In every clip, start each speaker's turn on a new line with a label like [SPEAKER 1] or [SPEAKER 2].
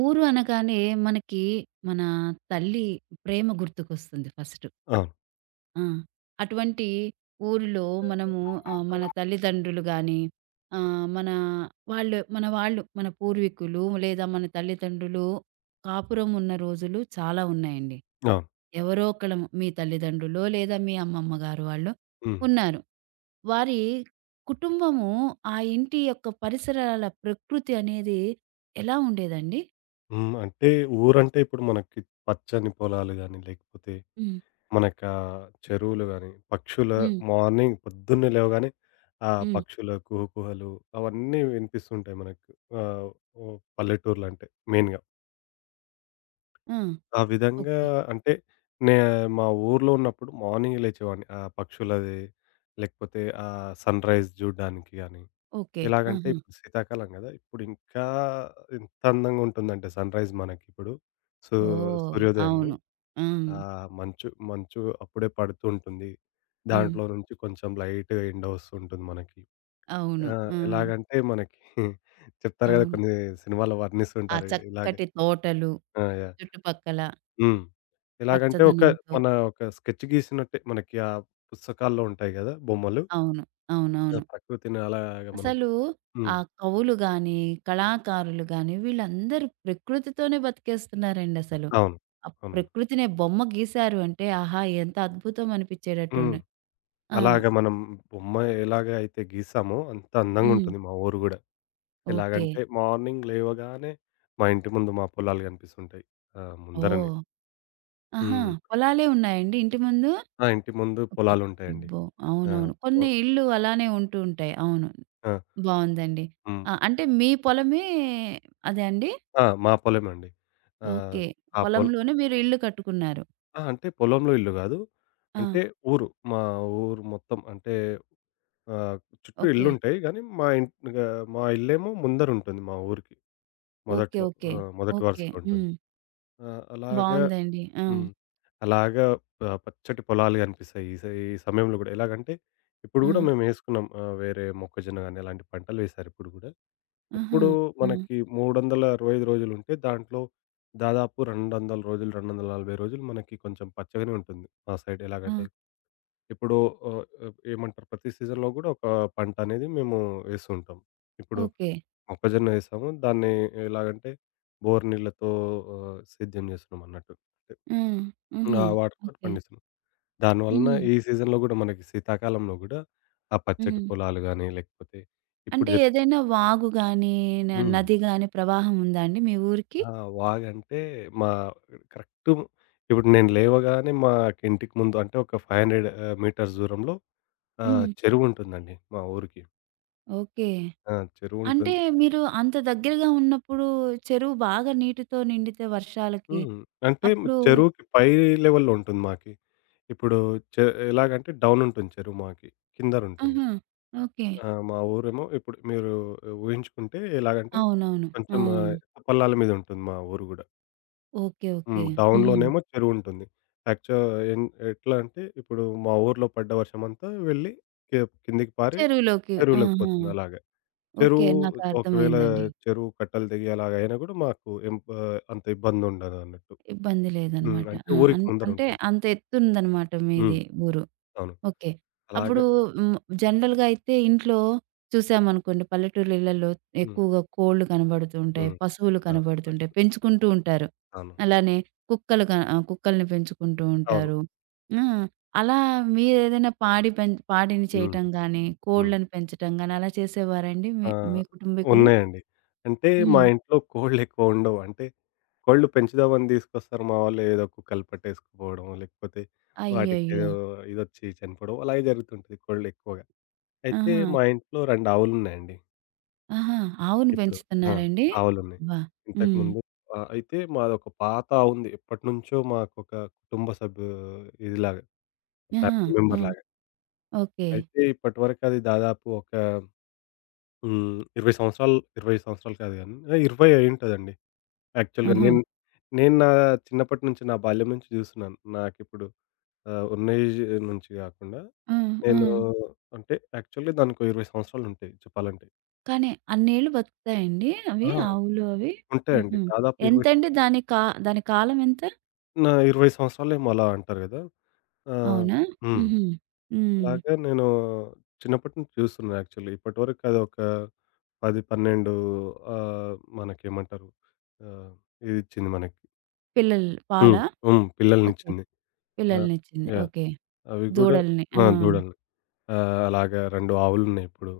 [SPEAKER 1] ఊరు అనగానే మనకి మన తల్లి ప్రేమ గుర్తుకొస్తుంది ఫస్ట్.
[SPEAKER 2] అవును.
[SPEAKER 1] ఆ! అటువంటి ఊరిలో మనము మన తల్లిదండ్రులు గాని, ఆహ్, మన వాళ్ళు మన వాళ్ళు మన పూర్వీకులు లేదా మన తల్లిదండ్రులు కాపురం ఉన్న రోజులు చాలా ఉన్నాయండి.
[SPEAKER 2] అవును.
[SPEAKER 1] ఎవరో ఒకళ్ళం మీ తల్లిదండ్రులో లేదా మీ అమ్మమ్మ గారు వాళ్ళు
[SPEAKER 2] హ్మ్.
[SPEAKER 1] ఉన్నారు. వారి కుటుంబము ఆ ఇంటి యొక్క పరిసరాల ప్రకృతి అనేది ఎలా ఉండేదండి?
[SPEAKER 2] హ్మ్. అంటే ఊరంటే ఇప్పుడు మనకి పచ్చని పొలాలు గాని, లేకపోతే
[SPEAKER 1] హ్మ్.
[SPEAKER 2] మనకా చెరువులు గాని, పక్షుల
[SPEAKER 1] హ్మ్.
[SPEAKER 2] మార్నింగ్ పొద్దున్నే లేవగానే ఆ
[SPEAKER 1] హ్మ్.
[SPEAKER 2] పక్షుల కుహుకుహలు అవన్నీ వినిపిస్తుంటాయి మనకు. ఆహ్, ఓ పల్లెటూర్లంటే మెయిన్‌గా.
[SPEAKER 1] ఆ!
[SPEAKER 2] ఆ విధంగా
[SPEAKER 1] ఓకే.
[SPEAKER 2] అంటే నే మా ఊర్లో ఉన్నప్పుడు మార్నింగ్ లేచేవాడిని. ఆ పక్షులది లేకపోతే ఆ సన్‌రైజ్ చూడ్డానికి గాని,
[SPEAKER 1] ఓకే.
[SPEAKER 2] ఎలాగంటే
[SPEAKER 1] ఆహా!
[SPEAKER 2] ఇప్పుడు శీతాకాలం గదా! ఇప్పుడు ఇంకా ఎంత అందంగా ఉంటుందంటే సన్‌రైజ్ మనకిప్పుడు. సూ
[SPEAKER 1] ఓహ్!
[SPEAKER 2] సూర్యోదయము.
[SPEAKER 1] అవును. ఆ!
[SPEAKER 2] ఆ మంచు మంచు అప్పుడే పడుతూ ఉంటుంది.
[SPEAKER 1] హ్మ్.
[SPEAKER 2] దాంట్లో నుంచి కొంచెం లైట్‌గా ఎండ వస్తూ ఉంటుంది మనకి.
[SPEAKER 1] అవును.
[SPEAKER 2] ఆ!
[SPEAKER 1] ఆ!
[SPEAKER 2] ఎలాగంటే మనకి చెప్తారు గదా!
[SPEAKER 1] అవును.
[SPEAKER 2] కొన్ని సినిమాల్లో
[SPEAKER 1] ఆ
[SPEAKER 2] వర్ణిస్తుంటారు. ఇలాగే.
[SPEAKER 1] చక్కటి తోటలు
[SPEAKER 2] ఆ! యాహ్!
[SPEAKER 1] చుట్టుపక్కల
[SPEAKER 2] హ్మ్. ఎలాగంటే
[SPEAKER 1] పచ్చదనంతో.
[SPEAKER 2] మన ఒక స్కెచ్ గీసినట్టే మనకి ఆ పుస్తకాల్లో ఉంటాయి గదా! బొమ్మలు.
[SPEAKER 1] అవును.
[SPEAKER 2] ఆ!
[SPEAKER 1] అవునవును.
[SPEAKER 2] ప్రకృతిని అలాగా మనం
[SPEAKER 1] అసలు ఆ
[SPEAKER 2] హ్మ్.
[SPEAKER 1] కవులు గాని, కళాకారులు గాని వీళ్ళందరూ ప్రకృతితోనే బతికేస్తున్నారండసలు.
[SPEAKER 2] అవును.
[SPEAKER 1] ఆ
[SPEAKER 2] అవునండి.
[SPEAKER 1] ప్రకృతినే బొమ్మ గీశారు అంటే ఆహా! ఎంత అద్భుతం
[SPEAKER 2] హ్మ్.
[SPEAKER 1] అనిపిచ్చేటట్టుండే. ఆ!
[SPEAKER 2] అలాగా మనం బొమ్మ ఎలాగ అయితే గీసామో అంత
[SPEAKER 1] హ్మ్.
[SPEAKER 2] అందంగుంటుంది మా ఊరు గూడా.
[SPEAKER 1] ఓకే.
[SPEAKER 2] ఎలాగంటే మార్నింగ్ లేవగానే మా ఇంటి ముందు మా పొలాలు గనిపిస్తుంటాయి. ఆ! ముందరనే.
[SPEAKER 1] ఓహ్! ఆహా!
[SPEAKER 2] హ్మ్.
[SPEAKER 1] పొలాలే ఉన్నాయండి ఇంటి ముందు?
[SPEAKER 2] ఆ! ఇంటి ముందు
[SPEAKER 1] ఒక
[SPEAKER 2] పొలాలుంటాయండి.
[SPEAKER 1] అబ్బో!
[SPEAKER 2] ఆ!
[SPEAKER 1] అవునవును.
[SPEAKER 2] పొ
[SPEAKER 1] కొన్ని ఇళ్ళు అలానే ఉంటూ ఉంటాయి. అవును.
[SPEAKER 2] ఆ!
[SPEAKER 1] బావుందండి.
[SPEAKER 2] హ్మ్.
[SPEAKER 1] ఆ! అంటే మీ పొలమే అదా అండి?
[SPEAKER 2] ఆ! మా పొలమండి. ఆహ్,
[SPEAKER 1] ఓకే.
[SPEAKER 2] ఆ పొల
[SPEAKER 1] పొలంలోనే మీరు ఇల్లు కట్టుకున్నారు.
[SPEAKER 2] ఆ! అంటే పొలంలో ఇల్లు గాదు.
[SPEAKER 1] ఆ!
[SPEAKER 2] అంటే ఊరు. మా ఊరు మొత్తం అంటే ఆహ్, చుట్టూ
[SPEAKER 1] ఓకే.
[SPEAKER 2] ఇళ్ళుంటాయి గానీ, మా ఇంట్ గా మా ఇల్లేమో ముందరుంటుంది మా ఊరికి.
[SPEAKER 1] ఓకే.
[SPEAKER 2] మొదట్లో.
[SPEAKER 1] ఓకే.
[SPEAKER 2] ఆ! మొదటి
[SPEAKER 1] ఓకే.
[SPEAKER 2] వరుసలో ఉంటుంది.
[SPEAKER 1] హ్మ్.
[SPEAKER 2] ఆ! అలాగా
[SPEAKER 1] బావుందండి. ఆ!
[SPEAKER 2] హ్మ్. అలాగా పచ్చటి పొలాలు గనిపిస్తాయి. ఈ సమయంలో గూడా. ఎలాగంటే ఇప్పుడు
[SPEAKER 1] ఆ!
[SPEAKER 2] గూడా మేమేసుకున్నాం. వేరే మొక్కజొన్న గానీ అలాంటి పంటలు వేశారిప్పుడు గూడా.
[SPEAKER 1] ఆహా!
[SPEAKER 2] ఎప్పుడూ
[SPEAKER 1] ఆ!
[SPEAKER 2] మనకి 365 రోజులుంటే, దాంట్లో దాదాపు 200 రోజులు, 240 రోజులు మనకి కొంచెం పచ్చగానే ఉంటుంది. మా సైడ్
[SPEAKER 1] ఆ!
[SPEAKER 2] ఎలాగంటే, ఇప్పుడు ఆహ్, ఆహ్, ఏమంటారు ప్రతి సీజన్‌లో గూడా ఒక పంట అనేది మేము వేస్తూ ఉంటాం. ఇప్పుడు
[SPEAKER 1] ఓకే.
[SPEAKER 2] మొక్కజొన్న వేసాము. దాన్ని ఎలాగంటే, బోరు నీళ్ళతో సేద్యం చేస్తున్నాం అన్నట్టు. అంటే
[SPEAKER 1] ఆ! ఆహా!
[SPEAKER 2] ఆ వాటర్‌తోటి
[SPEAKER 1] ఓకే.
[SPEAKER 2] పండిస్తున్నాం. దానివలన
[SPEAKER 1] హ్మ్.
[SPEAKER 2] ఈ సీజన్‌లో గూడా మనకి శీతాకాలంలో గూడా, ఆ పచ్చటి
[SPEAKER 1] హ్మ్.
[SPEAKER 2] పొలాలు గానీ, లేకపోతే ఇప్పుడు
[SPEAKER 1] అంటే ఏదైనా వాగు గాని,
[SPEAKER 2] హ్మ్.
[SPEAKER 1] నది గాని ప్రవాహం ఉందా అండి మీ ఊరికి?
[SPEAKER 2] ఆ! వాగంటే మా కరెక్ట్ ఇప్పుడు నేను లేవగానే మాకు ఇంటికి ముందు అంటే ఒక 500 మీటర్స్ దూరంలో
[SPEAKER 1] హ్మ్.
[SPEAKER 2] చెరువుంటుందండి మా ఊరికి.
[SPEAKER 1] ఓకే.
[SPEAKER 2] ఆ!
[SPEAKER 1] అంటే
[SPEAKER 2] చెరువుంటుంది.
[SPEAKER 1] మీరు అంత దగ్గరగా ఉన్నప్పుడు చెరువు బాగా నీటితో నిండితే వర్షాలకి
[SPEAKER 2] హ్మ్. అంటే
[SPEAKER 1] అప్పుడు
[SPEAKER 2] చెరువుకి పై లెవెల్‌లో ఉంటుంది మాకి. ఇప్పుడు చె ఎలాగంటే డౌన్ ఉంటుంది చెరువు మాకి. కిందనుంటుంది.
[SPEAKER 1] ఆహా! ఓకే.
[SPEAKER 2] ఆ! మా ఊరేమో ఇప్పుడు మీరు ఊహించుకుంటే ఎలాగంటే
[SPEAKER 1] అవునవును. ఆ!
[SPEAKER 2] కొంచెం పల్లాల మీద ఉంటుంది మా ఊరు గూడా.
[SPEAKER 1] ఓకే. ఓకే.
[SPEAKER 2] హ్మ్.
[SPEAKER 1] హుహు.
[SPEAKER 2] డౌన్‌లోనేమో చెరువుంటుంది. యాక్చు ఎన్ ఎట్లా అంటే ఇప్పుడు మా ఊర్లో పడ్డ వర్షమంతా వెళ్ళి కి కిందికి పారి
[SPEAKER 1] చెరువులోకి.
[SPEAKER 2] చెరువులోకి
[SPEAKER 1] ఆహా!
[SPEAKER 2] పోతుంది అలాగా.
[SPEAKER 1] ఓకే.
[SPEAKER 2] చెరువు
[SPEAKER 1] నాకు
[SPEAKER 2] ఒకవేళ
[SPEAKER 1] అర్థమైందండి.
[SPEAKER 2] చెరువు కట్టలు తెగి అలాగయినా గూడా మాకు ఏం అంత ఇబ్బందుండదన్నట్టు.
[SPEAKER 1] ఇబ్బంది
[SPEAKER 2] హ్మ్.
[SPEAKER 1] లేదనమాట.
[SPEAKER 2] అంటే
[SPEAKER 1] ఆ!
[SPEAKER 2] ఊరికి
[SPEAKER 1] అంటే
[SPEAKER 2] ముందరుంటుంది.
[SPEAKER 1] అంత ఎత్తుందనమాట మీది
[SPEAKER 2] హ్మ్.
[SPEAKER 1] ఊరు.
[SPEAKER 2] అవును.
[SPEAKER 1] ఓకే.
[SPEAKER 2] అలాగే.
[SPEAKER 1] అప్పుడు హ్మ్. జనరల్‌గా అయితే ఇంట్లో చూసామనుకోండి పల్లెటూర్ల ఇళ్లల్లో
[SPEAKER 2] హ్మ్.
[SPEAKER 1] ఎక్కువగా కోళ్ళు కనబడుతూ ఉంటాయి.
[SPEAKER 2] హ్మ్.
[SPEAKER 1] పశువులు
[SPEAKER 2] ఆ!
[SPEAKER 1] కనబడుతుంటాయి.
[SPEAKER 2] వర్షాలు.
[SPEAKER 1] పెంచుకుంటూ ఉంటారు.
[SPEAKER 2] అవును.
[SPEAKER 1] అలానే కుక్కలు కుక్కల్ని పెంచుకుంటూ
[SPEAKER 2] అవును.
[SPEAKER 1] ఉంటారు. ఆ! అలా మీరేదైనా పాడి పాడిని
[SPEAKER 2] హ్మ్.
[SPEAKER 1] చేయటం గాని,
[SPEAKER 2] హ్మ్.
[SPEAKER 1] కోళ్ళని పెంచటం గాని అలా చేసేవారండి మీ
[SPEAKER 2] ఆ!
[SPEAKER 1] మీ కుటుంబీకులు?
[SPEAKER 2] ఉన్నాయండి. అంటే మా
[SPEAKER 1] హ్మ్.
[SPEAKER 2] ఇంట్లో కోళ్ళెక్కువ ఉండవు. అంటే కోళ్ళు పెంచుదామని తీసుకొస్తారు మా వాళ్ళు. ఏదో కుక్కలు పట్టేసుకుపోవడం, లేకపోతే
[SPEAKER 1] అయ్యయ్యో!
[SPEAKER 2] వాటికేదో ఇదొచ్చి చనిపోవడం అలాగే జరుగుతుంటది కోళ్ళు ఎక్కువగా. అయితే
[SPEAKER 1] ఆహా!
[SPEAKER 2] మా ఇంట్లో 2 ఆవులున్నాయండి
[SPEAKER 1] ఆహా! ఆవును
[SPEAKER 2] ఇప్పుడు. ఆ!
[SPEAKER 1] పెంచుతున్నారండి?
[SPEAKER 2] ఆవులున్నాయి.
[SPEAKER 1] అబ్బా! హ్మ్.
[SPEAKER 2] ఇంతకుముందు అయితే మాదొక పాత ఆవుంది. ఎప్పటినుంచో మాకొక కుటుంబ సభ్యు ఇదిలాగా
[SPEAKER 1] ఆహా!
[SPEAKER 2] ఫ్యామిలీ
[SPEAKER 1] ఆ!
[SPEAKER 2] మెంబర్‌లాగా.
[SPEAKER 1] ఓకే.
[SPEAKER 2] అయితే ఇప్పటివరకు అది దాదాపు ఒక హ్మ్. 20 సంవత్సరాలు, కాదు గానీ, 20 అయ్యుంటదండి. యాక్చువల్‌గా
[SPEAKER 1] ఆహా!
[SPEAKER 2] నేను నా చిన్నప్పటి నుంచి నా బాల్యం నుంచి చూస్తున్నాను. నాకిప్పుడు ఉన్న ఏజ్ నుంచి గాకుండా
[SPEAKER 1] ఆ! ఆ!
[SPEAKER 2] నేను అంటే యాక్చువల్‌గా దానికో 20 సంవత్సరాలుంటాయి చెప్పాలంటే.
[SPEAKER 1] కానీ అన్నేళ్ళు బతుకుతాయండి అవి?
[SPEAKER 2] ఆ!
[SPEAKER 1] ఆవులు అవి?
[SPEAKER 2] ఉంటాయండి.
[SPEAKER 1] హుహు.
[SPEAKER 2] దాదాపు 20 సం
[SPEAKER 1] ఎంతండి దాని కాలం ఎంత?
[SPEAKER 2] నా 20 సంవత్సరాలేమో అలా అంటారు గదా! ఆ!
[SPEAKER 1] అవునా?
[SPEAKER 2] హ్మ్.
[SPEAKER 1] హుహు. హ్మ్.
[SPEAKER 2] అలాగే నేను చిన్నప్పటి నుంచి చూస్తున్నా యాక్చువల్లీ. ఇప్పటివరకు అదొక 10, 12 ఆహ్, మనకేమంటారు ఆహ్, ఇదిచ్చింది మనకి.
[SPEAKER 1] పిల్లలు
[SPEAKER 2] హ్మ్.
[SPEAKER 1] పాలా?
[SPEAKER 2] హ్మ్.
[SPEAKER 1] ఓకే.
[SPEAKER 2] పిల్లలనిచ్చింది. ఆ!
[SPEAKER 1] పిల్లలనిచ్చింది.
[SPEAKER 2] యాహ్!
[SPEAKER 1] ఓకే.
[SPEAKER 2] అవి గూడా
[SPEAKER 1] దూడల్ని. ఆ!
[SPEAKER 2] ఆ! దూడలు. అలాగా 2 ఆవులున్నాయి ఇప్పుడు.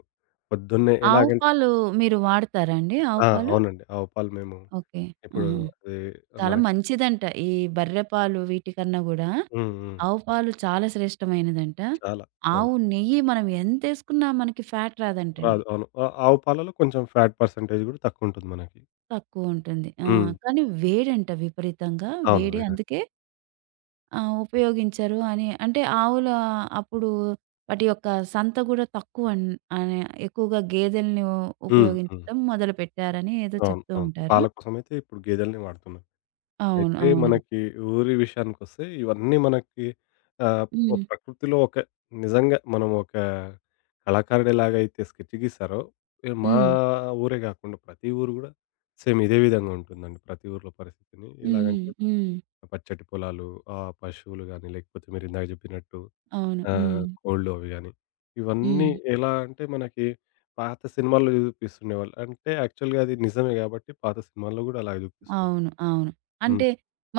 [SPEAKER 2] పొద్దున్నే
[SPEAKER 1] ఆవు
[SPEAKER 2] ఎలాగంటే
[SPEAKER 1] పాలు మీరు వాడతారా అండి? ఆవు
[SPEAKER 2] ఆ!
[SPEAKER 1] పాలు?
[SPEAKER 2] అవునండి. ఆవు పాలు మేము
[SPEAKER 1] ఓకే.
[SPEAKER 2] ఇప్పుడు
[SPEAKER 1] ఆహా!
[SPEAKER 2] అది
[SPEAKER 1] చాలా
[SPEAKER 2] మనకి.
[SPEAKER 1] మంచిదంట. ఈ బర్రె పాలు వీటికన్నా గూడా
[SPEAKER 2] హ్మ్. హ్మ్.
[SPEAKER 1] ఆవు పాలు చాలా శ్రేష్టమైనదంట.
[SPEAKER 2] చాలా. అవును.
[SPEAKER 1] ఆవు నెయ్యి మనం ఎంతేసుకున్నా మనకి ఫ్యాట్ రాదంటండి.
[SPEAKER 2] రాదు. అవును. ఆ ఆవు పాలలో కొంచెం ఫ్యాట్ పర్సెంటేజ్ గూడా తక్కువుంటుంది మనకి.
[SPEAKER 1] తక్కువుంటుంది. ఆ!
[SPEAKER 2] హ్మ్.
[SPEAKER 1] కానీ వేడంట విపరీతంగా
[SPEAKER 2] అవును.
[SPEAKER 1] వేడి.
[SPEAKER 2] వేడంట.
[SPEAKER 1] అందుకే ఉపయోగించరు అని అంటే ఆవుల అప్పుడు వాటి యొక్క సంత గూడా అని ఎక్కువగా గేదెల్ని
[SPEAKER 2] హ్మ్. హ్మ్.
[SPEAKER 1] ఉపయోగించడం మొదలుపెట్టారని ఏదో
[SPEAKER 2] అవును.
[SPEAKER 1] చెప్తూ
[SPEAKER 2] అవును.
[SPEAKER 1] ఉంటారు.
[SPEAKER 2] పాల కోసమైతే ఇప్పుడు గేదెలనే వాడుతున్నాం.
[SPEAKER 1] అవును.
[SPEAKER 2] అయితే
[SPEAKER 1] అవును.
[SPEAKER 2] మనకి ఊరి విషయానికొస్తే ఇవన్నీ మనకి ఆహ్, ఓ
[SPEAKER 1] హ్మ్.
[SPEAKER 2] ప్రకృతిలో ఒక నిజంగా మనం ఒక కళాకారుడు ఎలాగైతే స్కెచ్ గీసారో, మా
[SPEAKER 1] హ్మ్.
[SPEAKER 2] ఊరే గాకుండా ప్రతి ఊరు గూడా సేమ్ ఇదే విధంగా ఉంటుందండి. ప్రతి ఊర్లో పరిస్థితిని
[SPEAKER 1] హుహు.
[SPEAKER 2] ఎలాగంటే
[SPEAKER 1] హ్మ్.
[SPEAKER 2] పచ్చటి పొలాలు, పశువులు గాని, లేకపోతే మీరిందాక జెప్పినట్టు
[SPEAKER 1] అవును. హ్మ్.
[SPEAKER 2] కోళ్ళు అవి గాని, ఇవన్నీ
[SPEAKER 1] హ్మ్.
[SPEAKER 2] ఎలా అంటే మనకి పాత సినిమాల్లో జూపిస్తుండేవాళ్ళు. అంటే యాక్చువల్‌గా అది నిజమే గాబట్టి పాత సినిమాల్లో గూడా అలాగే జూపిస్తుంటారు.
[SPEAKER 1] అవును. అవును.
[SPEAKER 2] హ్మ్.
[SPEAKER 1] అంటే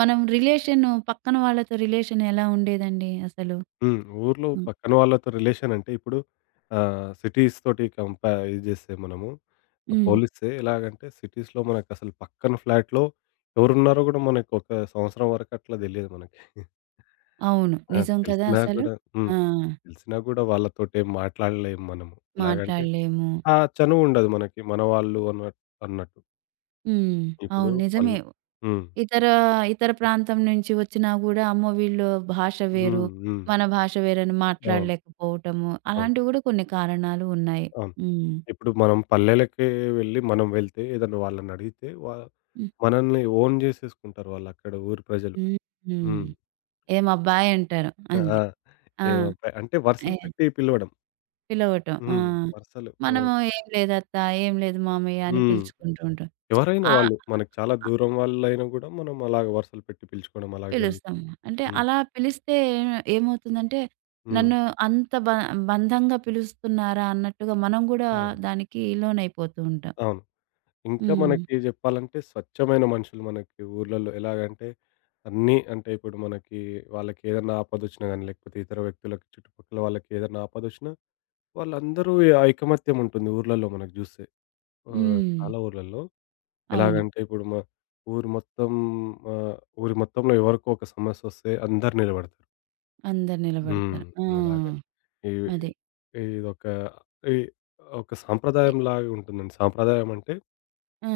[SPEAKER 1] మనం రిలేషను పక్కన వాళ్ళతో రిలేషన్ ఎలా ఉండేదండి అసలు?
[SPEAKER 2] హ్మ్. ఊర్లో
[SPEAKER 1] హ్మ్.
[SPEAKER 2] పక్కన వాళ్ళతో రిలేషన్ అంటే ఇప్పుడు సిటీస్ తోటి కంపా ఇది చేస్తే మనము
[SPEAKER 1] హ్మ్.
[SPEAKER 2] పోలిస్తే ఎలాగంటే సిటీస్‌లో మనకసలు పక్కన ఫ్లాట్‌లో ఎవరున్నారో గూడా మనకొక సంవత్సరం వరకు అట్లా తెలియదు మనకి.
[SPEAKER 1] అవును.
[SPEAKER 2] ఆ!
[SPEAKER 1] నిజం కదా
[SPEAKER 2] తెలిసినా
[SPEAKER 1] అసలు.
[SPEAKER 2] గూడా. హ్మ్.
[SPEAKER 1] ఆ!
[SPEAKER 2] తెలిసినా గూడా వాళ్ళతోటేం మాట్లాడలేము మనము. ఎలాగంటే
[SPEAKER 1] మాట్లాడలేము.
[SPEAKER 2] ఆ చనువుండదు మనకి. మన వాళ్ళు అన్నట్టు.
[SPEAKER 1] హ్మ్.
[SPEAKER 2] ఇప్పుడు
[SPEAKER 1] అవును.
[SPEAKER 2] పల్
[SPEAKER 1] నిజమే.
[SPEAKER 2] హ్మ్.
[SPEAKER 1] ఇతర, ఇతర ప్రాంతం నుంచి వచ్చినా గూడా అమ్మో! వీళ్ళు భాష వేరు,
[SPEAKER 2] హ్మ్. హ్మ్.
[SPEAKER 1] మన భాష వేరని
[SPEAKER 2] అవును.
[SPEAKER 1] మాట్లాడలేకపోవటము.
[SPEAKER 2] అవును.
[SPEAKER 1] అలాంటివి గూడా కొన్ని కారణాలు ఉన్నాయి.
[SPEAKER 2] అవును.
[SPEAKER 1] హ్మ్.
[SPEAKER 2] ఇప్పుడు మనం పల్లెలకే వెళ్ళి మనం వెళ్తే ఏదన్నా వాళ్ళని అడిగితే
[SPEAKER 1] హ్మ్.
[SPEAKER 2] మనల్ని ఓన్ జేసేసుకుంటారు వాళ్ళు అక్కడ ఊరి ప్రజలు.
[SPEAKER 1] హ్మ్. హ్మ్.
[SPEAKER 2] హ్మ్.
[SPEAKER 1] ఏమబ్బాయి అంటారు.
[SPEAKER 2] ఆ!
[SPEAKER 1] అంతే. ఆ!
[SPEAKER 2] ఏమో అంటే
[SPEAKER 1] ఏ
[SPEAKER 2] వరుసలు పెట్టి పిలవడం.
[SPEAKER 1] పిలవటం. ఆ!
[SPEAKER 2] హ్మ్. వరుసలు. హ్మ్.
[SPEAKER 1] మనము ఏం లేదత్తా, ఏం లేదు మామయ్య అని
[SPEAKER 2] హ్మ్.
[SPEAKER 1] పిలుచుకుంటూ ఉంటాం.
[SPEAKER 2] ఎవరైనా
[SPEAKER 1] ఆ!
[SPEAKER 2] వాళ్ళు మనకు చాలా దూరం వాళ్ళైనా గూడా మనం అలాగ వరుసలు పెట్టి పిలుచుకోవడం అలాగ జరుగుతుంది.
[SPEAKER 1] పిలుస్తాము. అంటే
[SPEAKER 2] హ్మ్.
[SPEAKER 1] అలా పిలిస్తే ఏమవుతుందంటే,
[SPEAKER 2] హ్మ్.
[SPEAKER 1] నన్ను అంత బ బంధంగా పిలుస్తున్నారా అన్నట్టుగా మనం గూడా
[SPEAKER 2] అవును.
[SPEAKER 1] దానికి లోనైపోతూ ఉంటాం.
[SPEAKER 2] అవును. ఇంకా
[SPEAKER 1] హ్మ్.
[SPEAKER 2] మనకి జెప్పాలంటే స్వచ్ఛమైన మనుషులు మనకి ఊర్లలో ఎలాగంటే అన్నీ అంటే ఇప్పుడు మనకి వాళ్ళకేదన్నా ఆపదొచ్చినా గానీ, లేకపోతే ఇతర వ్యక్తులకి చుట్టుపక్కల వాళ్ళకేదన్నా ఆపదొచ్చినా వాళ్ళందరూ ఈ ఐకమత్యం ఉంటుంది ఊర్లలో మనకు జూస్తే.
[SPEAKER 1] హ్మ్.
[SPEAKER 2] చాలా ఊర్లలో.
[SPEAKER 1] అవును.
[SPEAKER 2] ఎలాగంటే ఇప్పుడు ఊరు మొత్తం ఆహ్, ఊరి మొత్తంలో ఎవరికో ఒక సమస్యొస్తే అందరూ నిలబడతారు.
[SPEAKER 1] అందరు
[SPEAKER 2] హ్మ్.
[SPEAKER 1] నిలబడతారు. ఆ!
[SPEAKER 2] అలాగే. ఇవి
[SPEAKER 1] అదే.
[SPEAKER 2] ఇదొక ఈ ఒక
[SPEAKER 1] ఎ
[SPEAKER 2] సాంప్రదాయంలాగా ఉంటుందండి. సాంప్రదాయం అంటే
[SPEAKER 1] ఆ!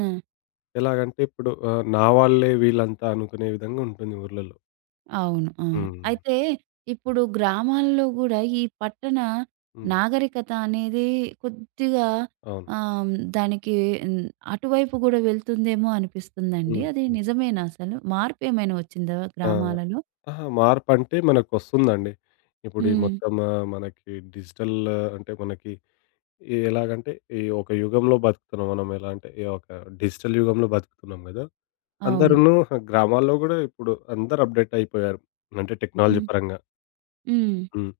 [SPEAKER 2] ఎలాగంటే ఇప్పుడు నా వాళ్ళే వీళ్ళంతా అనుకునే విధంగా ఉంటుంది ఊర్లలో.
[SPEAKER 1] అవును. అవును.
[SPEAKER 2] హ్మ్.
[SPEAKER 1] అయితే ఇప్పుడు గ్రామాల్లో గూడా ఈ పట్టణ
[SPEAKER 2] హ్మ్.
[SPEAKER 1] నాగరికత అనేది కొద్దిగా
[SPEAKER 2] అవును.
[SPEAKER 1] ఆహ్, దానికి హ్మ్. అటువైపు గూడా వెళ్తుందేమో అనిపిస్తుందండి.
[SPEAKER 2] హ్మ్.
[SPEAKER 1] అది
[SPEAKER 2] హ్మ్.
[SPEAKER 1] నిజమేనా అసలు? మార్పేమైనా వచ్చిందా
[SPEAKER 2] ఆ!
[SPEAKER 1] గ్రామాలలో?
[SPEAKER 2] అహా! మార్పంటే మనకొస్తుందండి. ఇప్పుడు ఈ
[SPEAKER 1] హ్మ్.
[SPEAKER 2] మొత్తం మనకి డిజిటల్ అంటే మనకి ఎలాగంటే ఈ ఒక యుగంలో బతుకుతున్నాం మనం. ఎలా అంటే ఈ ఒక డిజిటల్ యుగంలో బతుకుతున్నాం గదా!
[SPEAKER 1] అవును.
[SPEAKER 2] అందరూను గ్రామాల్లో గూడా ఇప్పుడు అందరూ అప్‌డేట్ అయిపోయారు. అంటే టెక్నాలజీ
[SPEAKER 1] హ్మ్.
[SPEAKER 2] పరంగా.
[SPEAKER 1] హ్మ్.
[SPEAKER 2] హ్మ్.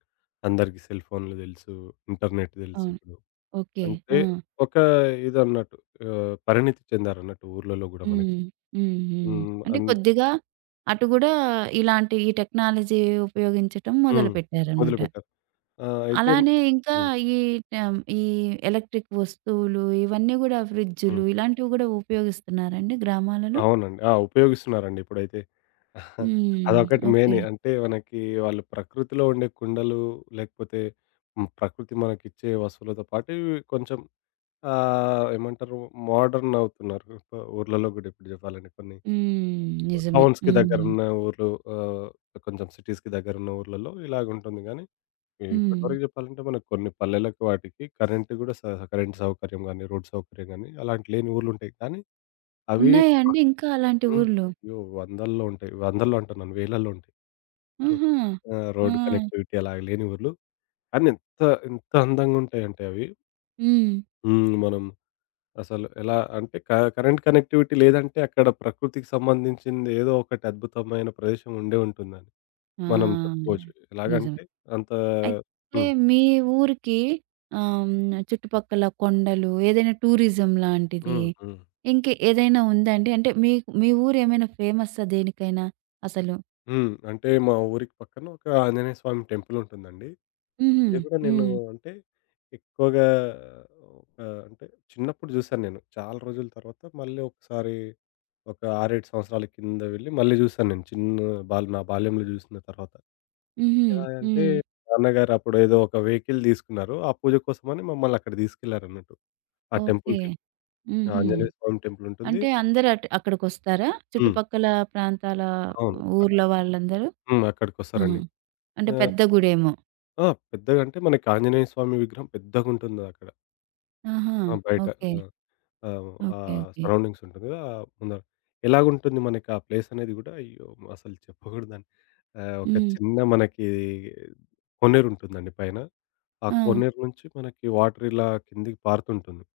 [SPEAKER 2] అందరికీ సెల్ ఫోన్‌లు తెలుసు. ఇంటర్నెట్
[SPEAKER 1] అవును.
[SPEAKER 2] తెలుసిప్పుడు.
[SPEAKER 1] ఓకే.
[SPEAKER 2] అంటే
[SPEAKER 1] ఆ!
[SPEAKER 2] ఒక ఇదన్నట్టు పరిణితి చెందారన్నట్టు ఊర్లలో గూడా మనకి.
[SPEAKER 1] హ్మ్. హ్మ్. హ్మ్.
[SPEAKER 2] హ్మ్.
[SPEAKER 1] అంటే
[SPEAKER 2] అన్
[SPEAKER 1] కొద్దిగా అటు గూడా ఇలాంటి ఈ టెక్నాలజీ ఉపయోగించటం
[SPEAKER 2] హ్మ్.
[SPEAKER 1] మొదలుపెట్టారనమాట.
[SPEAKER 2] మొదలుపెట్టారు. ఆ! అయితే
[SPEAKER 1] అలానే ఇంకా
[SPEAKER 2] హ్మ్.
[SPEAKER 1] ఈ ఈ ఎలక్ట్రిక్ వస్తువులు ఇవన్నీ గూడా ఫ్రిడ్జులు
[SPEAKER 2] హ్మ్.
[SPEAKER 1] ఇలాంటివి గూడా ఉపయోగిస్తున్నారండి గ్రామాలలో?
[SPEAKER 2] అవునండి. ఆ! ఉపయోగిస్తున్నారండి ఇప్పుడైతే.
[SPEAKER 1] హ్మ్.
[SPEAKER 2] అదొకటి
[SPEAKER 1] ఓకే.
[SPEAKER 2] మెయిన్. అంటే మనకి వాళ్ళు ప్రకృతిలో ఉండే కుండలు లేకపోతే హ్మ్. ప్రకృతి మనకిచ్చే వస్తువులతో పాటు ఇవి కొంచెం ఏమంటారు మోడర్న్ అవుతున్నారు. ఊర్లలో గూడా ఇప్పుడు జెప్పాలంటే కొన్ని
[SPEAKER 1] హ్మ్. నిజమే.
[SPEAKER 2] టౌన్స్‌కి
[SPEAKER 1] హ్మ్.
[SPEAKER 2] దగ్గరున్న ఊర్లు ఆహ్, కొంచెం సిటీస్‌కి దగ్గరున్న ఊర్లలో ఇలాగుంటుంది గానీ
[SPEAKER 1] హ్మ్.
[SPEAKER 2] ఇప్పటివరకు చెప్పాలంటే మనకు కొన్ని పల్లెలకు వాటికి కరెంట్ గూడా కరెంట్ సౌకర్యం గానీ, రోడ్ సౌకర్యం గానీ అలాంటి లేని ఊర్లుంటాయి. కానీ అవి
[SPEAKER 1] ఉన్నాయా అండి ఇంకా అలాంటి
[SPEAKER 2] హ్మ్.
[SPEAKER 1] ఊర్లు?
[SPEAKER 2] అయ్యో! వందల్లో ఉంటాయి. వందల్లో అంటున్నాను, వేలల్లో ఉంటాయి.
[SPEAKER 1] ఆహా!
[SPEAKER 2] ఆ!
[SPEAKER 1] ఆ!
[SPEAKER 2] రోడ్ కనెక్టివిటీ అలాగ లేని ఊర్లు. కానీ ఎంత ఎంత అందంగుంటాయంటే అవి.
[SPEAKER 1] హ్మ్.
[SPEAKER 2] హ్మ్. మనం అసలు ఎలా అంటే కరెంట్ కనెక్టివిటీ లేదంటే అక్కడ ప్రకృతికి సంబంధించింది ఏదో ఒకటి అద్భుతమైన ప్రదేశం ఉండే ఉంటుందని మనం
[SPEAKER 1] ఆ!
[SPEAKER 2] చెప్పుకోవచ్చు.
[SPEAKER 1] నిజమే.
[SPEAKER 2] ఎలాగంటే అంత.
[SPEAKER 1] అయితే
[SPEAKER 2] హ్మ్.
[SPEAKER 1] మీ ఊరికి ఆహ్, హ్మ్. చుట్టుపక్కల కొండలు ఏదైనా టూరిజం లాంటిది
[SPEAKER 2] హ్మ్. హ్మ్.
[SPEAKER 1] ఇంక ఏదైనా ఉందా అండి? అంటే మీ మీ ఊరు ఏమైనా ఫేమస్సా దేనికైనా అసలు?
[SPEAKER 2] హ్మ్. అంటే మా ఊరికి పక్కన ఒక ఆంజనేయ స్వామి టెంపుల్ ఉంటుందండి.
[SPEAKER 1] హుహు.
[SPEAKER 2] ఇది కూడా నేను
[SPEAKER 1] హ్మ్.
[SPEAKER 2] అంటే ఎక్కువగా ఒక అంటే చిన్నప్పుడు చూసాను నేను. చాలా రోజుల తర్వాత మళ్ళీ ఒకసారి ఒక 6, 7 సంవత్సరాల కింద వెళ్లి మళ్ళీ చూసాను నేను. చిన్న బాల్ నా బాల్యంలో చూసిన తర్వాత.
[SPEAKER 1] హుహు.
[SPEAKER 2] ఎలాగంటే
[SPEAKER 1] హ్మ్.
[SPEAKER 2] నాన్నగారు అప్పుడు ఏదో ఒక వెహికల్ తీసుకున్నారు. ఆ పూజ కోసమని మమ్మల్ని అక్కడ తీసుకెళ్లారన్నట్టు. ఆ
[SPEAKER 1] ఓకే.
[SPEAKER 2] టెంపుల్‌కి.
[SPEAKER 1] హుహు.
[SPEAKER 2] ఆంజనేయ స్వామి టెంపుల్ ఉంటుంది.
[SPEAKER 1] అంటే అందరూ అటు అక్కడికొస్తారా?
[SPEAKER 2] హ్మ్.
[SPEAKER 1] చుట్టుపక్కల ప్రాంతాల
[SPEAKER 2] అవును.
[SPEAKER 1] ఊర్ల వాళ్ళందరూ?
[SPEAKER 2] హ్మ్.
[SPEAKER 1] ఆ!
[SPEAKER 2] అక్కడికొస్తారండి.
[SPEAKER 1] అంటే
[SPEAKER 2] ఆహ్,
[SPEAKER 1] పెద్ద గుడేమో.
[SPEAKER 2] ఆ! ఆ, పెద్దగా అంటే మనకి ఆంజనేయ స్వామి విగ్రహం పెద్దగుంటుంది అక్కడ.
[SPEAKER 1] ఆహా!
[SPEAKER 2] ఆ! బయట.
[SPEAKER 1] ఓకే.
[SPEAKER 2] ఆ! ఆహ్, ఆ
[SPEAKER 1] ఓకే. ఓకే.
[SPEAKER 2] సరౌండింగ్స్ ఉంటుంది కదా! ఆ ముందర. ఎలాగుంటుంది మనకి ఆ ప్లేస్ అనేది గూడా అయ్యో! అసలు చెప్పకూడదండి. ఒక
[SPEAKER 1] హ్మ్.
[SPEAKER 2] చిన్న మనకి కోనేరు ఉంటుందండి పైన. ఆ
[SPEAKER 1] ఆ!
[SPEAKER 2] కోనేరు నుంచి మనకి వాటర్ ఇలా కిందకి పారుతుంటుంది.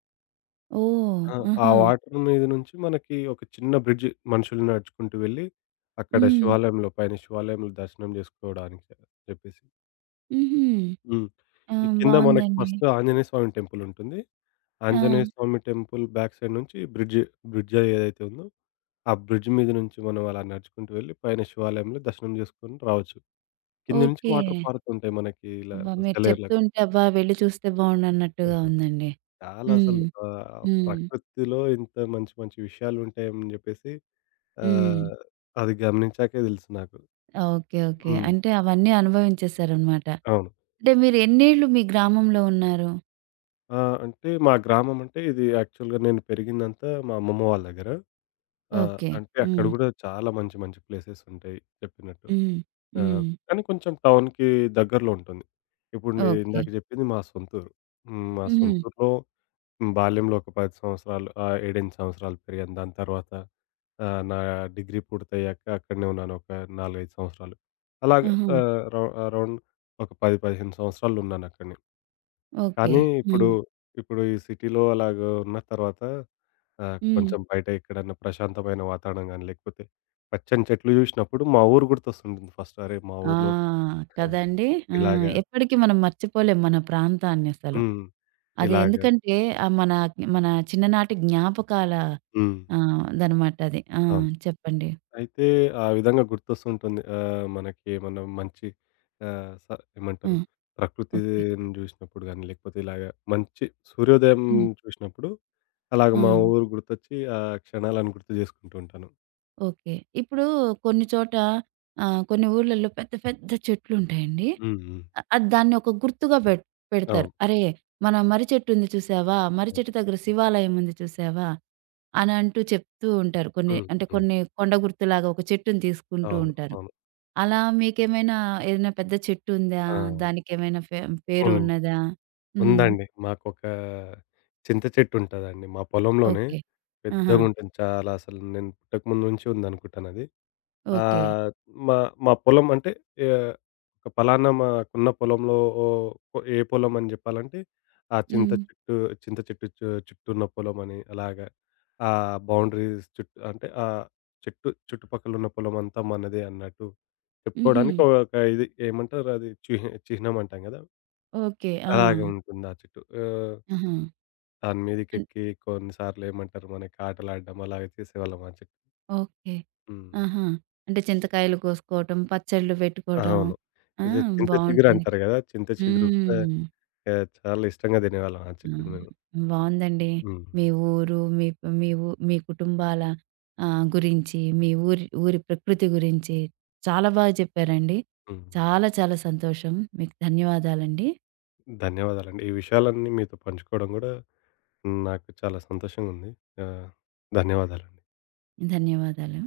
[SPEAKER 1] ఓహ్!
[SPEAKER 2] ఆ ఆ
[SPEAKER 1] ఆహా!
[SPEAKER 2] వాటర్ మీద నుంచి మనకి ఒక చిన్న బ్రిడ్జ్ మనుషులు నడుచుకుంటూ వెళ్ళి అక్కడ
[SPEAKER 1] హ్మ్.
[SPEAKER 2] శివాలయంలో, పైన శివాలయంలో దర్శనం చేసుకోవడానికి చెప్పేసి.
[SPEAKER 1] హుహు.
[SPEAKER 2] హ్మ్.
[SPEAKER 1] ఆ!
[SPEAKER 2] ఈ కింద మనకి
[SPEAKER 1] బావుందండి.
[SPEAKER 2] ఫస్ట్ ఆంజనేయ స్వామి టెంపులుంటుంది.
[SPEAKER 1] ఆ!
[SPEAKER 2] Anjaneya Swamy temple back side నుంచి బ్రిడ్జ్, బ్రిడ్జ్ ఏదైతే ఉందో, ఆ బ్రిడ్జ్ మీద నుంచి మనం అలా నడుచుకుంటూ వెళ్లి పైన శివాలయంలో దర్శనం చేసుకొని రావచ్చు. కింద నుంచి
[SPEAKER 1] ఓకే.
[SPEAKER 2] వాటర్ పారుతుంటాయి మనకి ఇలా
[SPEAKER 1] అబ్బా! మీరు
[SPEAKER 2] సెలయేరులాగా.
[SPEAKER 1] చెప్తుంటే అబ్బా! వెళ్లి చూస్తే బావుండన్నట్టుగా ఉందండి.
[SPEAKER 2] చాలా అసలు
[SPEAKER 1] హ్మ్. హ్మ్.
[SPEAKER 2] ప్రకృతిలో ఇంత మంచి మంచి విషయాలుంటాయని జెప్పేసి,
[SPEAKER 1] హ్మ్.
[SPEAKER 2] ఆహ్, అది గమనించాకే తెలుసు నాకు.
[SPEAKER 1] ఓకే. ఓకే.
[SPEAKER 2] హ్మ్.
[SPEAKER 1] అంటే అవన్నీ అనుభవించేసారనమాట.
[SPEAKER 2] అవును.
[SPEAKER 1] అంటే మీరు ఎన్నేళ్ళు మీ గ్రామంలో ఉన్నారు?
[SPEAKER 2] ఆ! అంటే మా గ్రామం అంటే ఇది యాక్చువల్‌గా నేను పెరిగిందంతా మా అమ్మమ్మ వాళ్ళ దగ్గర. ఆ!
[SPEAKER 1] ఓకే.
[SPEAKER 2] అంటే అక్కడ
[SPEAKER 1] హ్మ్.
[SPEAKER 2] గూడా చాలా మంచి మంచి ప్లేసెస్ ఉంటాయి చెప్పినట్టు.
[SPEAKER 1] హ్మ్.
[SPEAKER 2] ఆహ్,
[SPEAKER 1] హ్మ్.
[SPEAKER 2] కానీ కొంచెం టౌన్‌కి దగ్గరలో ఉంటుంది. ఇప్పుడు నేను
[SPEAKER 1] ఓకే.
[SPEAKER 2] ఇందాక జెప్పింది మా సొంతూరు. హ్మ్. మా
[SPEAKER 1] హుహు.
[SPEAKER 2] సొంతూరులో బాల్యంలో ఒక 10 సంవత్సరాలు, 7, 8 సంవత్సరాలు పెరిగాను. దాని తర్వాత నా డిగ్రీ పూర్తయ్యాక అక్కడనే ఉన్నాను ఒక 4, 5 సంవత్సరాలు. అలాగా
[SPEAKER 1] ఆహా!
[SPEAKER 2] ఆహ్, రౌ అరౌండ్ ఒక 10, 15 సంవత్సరాలున్నానక్కడనే.
[SPEAKER 1] ఓకే.
[SPEAKER 2] కానీ ఇప్పుడు,
[SPEAKER 1] హ్మ్.
[SPEAKER 2] ఇప్పుడు ఈ సిటీలో అలాగా ఉన్న తర్వాత
[SPEAKER 1] హ్మ్.
[SPEAKER 2] కొంచెం బయట ఎక్కడన్నా ప్రశాంతమైన వాతావరణం గాని, లేకపోతే పచ్చని చెట్లు చూసినప్పుడు మా ఊరు గుర్తొస్తుంటుంది ఫస్ట్. అరే! మా
[SPEAKER 1] ఆ!
[SPEAKER 2] ఊర్లో ఆ,
[SPEAKER 1] కదండీ! ఆ!
[SPEAKER 2] ఇలాగా.
[SPEAKER 1] ఎప్పటికి మనం మర్చిపోలేం మన ప్రాంతాన్నసలు.
[SPEAKER 2] హ్మ్.
[SPEAKER 1] అది
[SPEAKER 2] ఇలాగా.
[SPEAKER 1] ఎందుకంటే ఆహ్, మన మన చిన్ననాటి జ్ఞాపకాల
[SPEAKER 2] హ్మ్.
[SPEAKER 1] దనమాట అది. ఆ!
[SPEAKER 2] అవును.
[SPEAKER 1] చెప్పండి.
[SPEAKER 2] అయితే ఆ విధంగా గుర్తొస్తుంటుంది. మనకి ఏమన్నా మంచి ఆహ్, స
[SPEAKER 1] ఆ!
[SPEAKER 2] ఏమంటారు
[SPEAKER 1] ఓకే.
[SPEAKER 2] ప్రకృతిని చూసినప్పుడు గాని, లేకపోతే ఇలాగా మంచి సూర్యోదయం
[SPEAKER 1] హ్మ్.
[SPEAKER 2] చూసినప్పుడు అలాగ
[SPEAKER 1] ఆ!
[SPEAKER 2] మా ఊరు గుర్తొచ్చి ఆ క్షణాలను గుర్తు చేసుకుంటూ ఉంటాను.
[SPEAKER 1] ఓకే. ఇప్పుడు కొన్ని చోట కొన్ని ఊర్లలో పెద్ద పెద్ద చెట్లుంటాయండి.
[SPEAKER 2] హ్మ్. హ్మ్.
[SPEAKER 1] అది దాన్ని ఒక గుర్తుగా పెడతారు.
[SPEAKER 2] అవును.
[SPEAKER 1] అరే! మన మర్రి చెట్టు ఉంది చూసావా? మర్రి
[SPEAKER 2] అవును.
[SPEAKER 1] చెట్టు దగ్గర శివాలయం ఉంది చూసావా? అని అంటూ చెప్తూ ఉంటారు. కొన్ని
[SPEAKER 2] హ్మ్.
[SPEAKER 1] అంటే
[SPEAKER 2] హ్మ్.
[SPEAKER 1] కొన్ని కొండ గుర్తులాగా ఒక చెట్టుని తీసుకుంటూ
[SPEAKER 2] అవును.
[SPEAKER 1] ఉంటారు.
[SPEAKER 2] అవును.
[SPEAKER 1] అలా మీకేమైనా ఏదైనా పెద్ద చెట్టు ఉందా?
[SPEAKER 2] ఆ!
[SPEAKER 1] దానికేమైనా పేరు
[SPEAKER 2] ఉన్
[SPEAKER 1] ఉన్నదా? హ్మ్.
[SPEAKER 2] ఉందండి. మాకొక చింత చెట్టుంటదండి మా పొలంలోనే.
[SPEAKER 1] ఓకే. ఆహా!
[SPEAKER 2] పెద్దగుంటుంది చాలా, అసలు నేను పుట్టకముందు నుంచి ఉందనుకుంటానది.
[SPEAKER 1] ఓకే.
[SPEAKER 2] ఆహ్, మా మా పొలం అంటే ఆహ్, ఒక పలానా మాకున్న పొలంలో ఓహ్, ఏ పొలం అని జెప్పాలంటే, ఆ చింత
[SPEAKER 1] హ్మ్.
[SPEAKER 2] చెట్టు చింత చెట్టు చుట్టూ ఉన్న పొలమని అలాగా. ఆ బౌండరీస్ చుట్టూ అంటే ఆ చెట్టు చుట్టుపక్కలున్న పొలమంతా మనదే అన్నట్టు
[SPEAKER 1] హుహు.
[SPEAKER 2] చెప్పుకోవడానికి ఒక ఇది ఏమంటారు అది చిహ్నం అంటాం గదా!
[SPEAKER 1] ఓకే. ఆ!
[SPEAKER 2] అలాగే ఉంటుంది ఆ చెట్టు.
[SPEAKER 1] ఆహా!
[SPEAKER 2] దాని మీదకెక్కి కొన్నిసార్లు ఏమంటారు మనకి ఆటలాడడం అలాగే చేసేవాళ్ళం ఆ చెట్టు.
[SPEAKER 1] ఓకే.
[SPEAKER 2] హ్మ్.
[SPEAKER 1] ఆహా! అంటే చింతకాయలు కోసుకోవటం, పచ్చళ్ళు పెట్టుకోవడం.
[SPEAKER 2] అవును.
[SPEAKER 1] ఆ!
[SPEAKER 2] ఇది చింత
[SPEAKER 1] బావుంటుంది.
[SPEAKER 2] చిగురంటారు గదా! చింత చిగురు కూడా
[SPEAKER 1] హ్మ్.
[SPEAKER 2] చాలా ఇష్టంగా తినేవాళ్ళం ఆ
[SPEAKER 1] అవును.
[SPEAKER 2] చెట్టుది మేము.
[SPEAKER 1] బావుందండి.
[SPEAKER 2] హ్మ్.
[SPEAKER 1] మీ ఊరు, మీ కుటుంబాల ఆహ్, గురించి, మీ ఊరి ఊరి ప్రకృతి గురించి చాలా బాగా చెప్పారండి.
[SPEAKER 2] హ్మ్.
[SPEAKER 1] చాలా చాలా సంతోషం. మీకు ధన్యవాదాలండి.
[SPEAKER 2] ధన్యవాదాలండి. ఈ విషయాలన్నీ మీతో పంచుకోవడం గూడా నాకు చాలా సంతోషంగుంది. ఆహ్, ధన్యవాదాలండి.
[SPEAKER 1] ధన్యవాదాలు.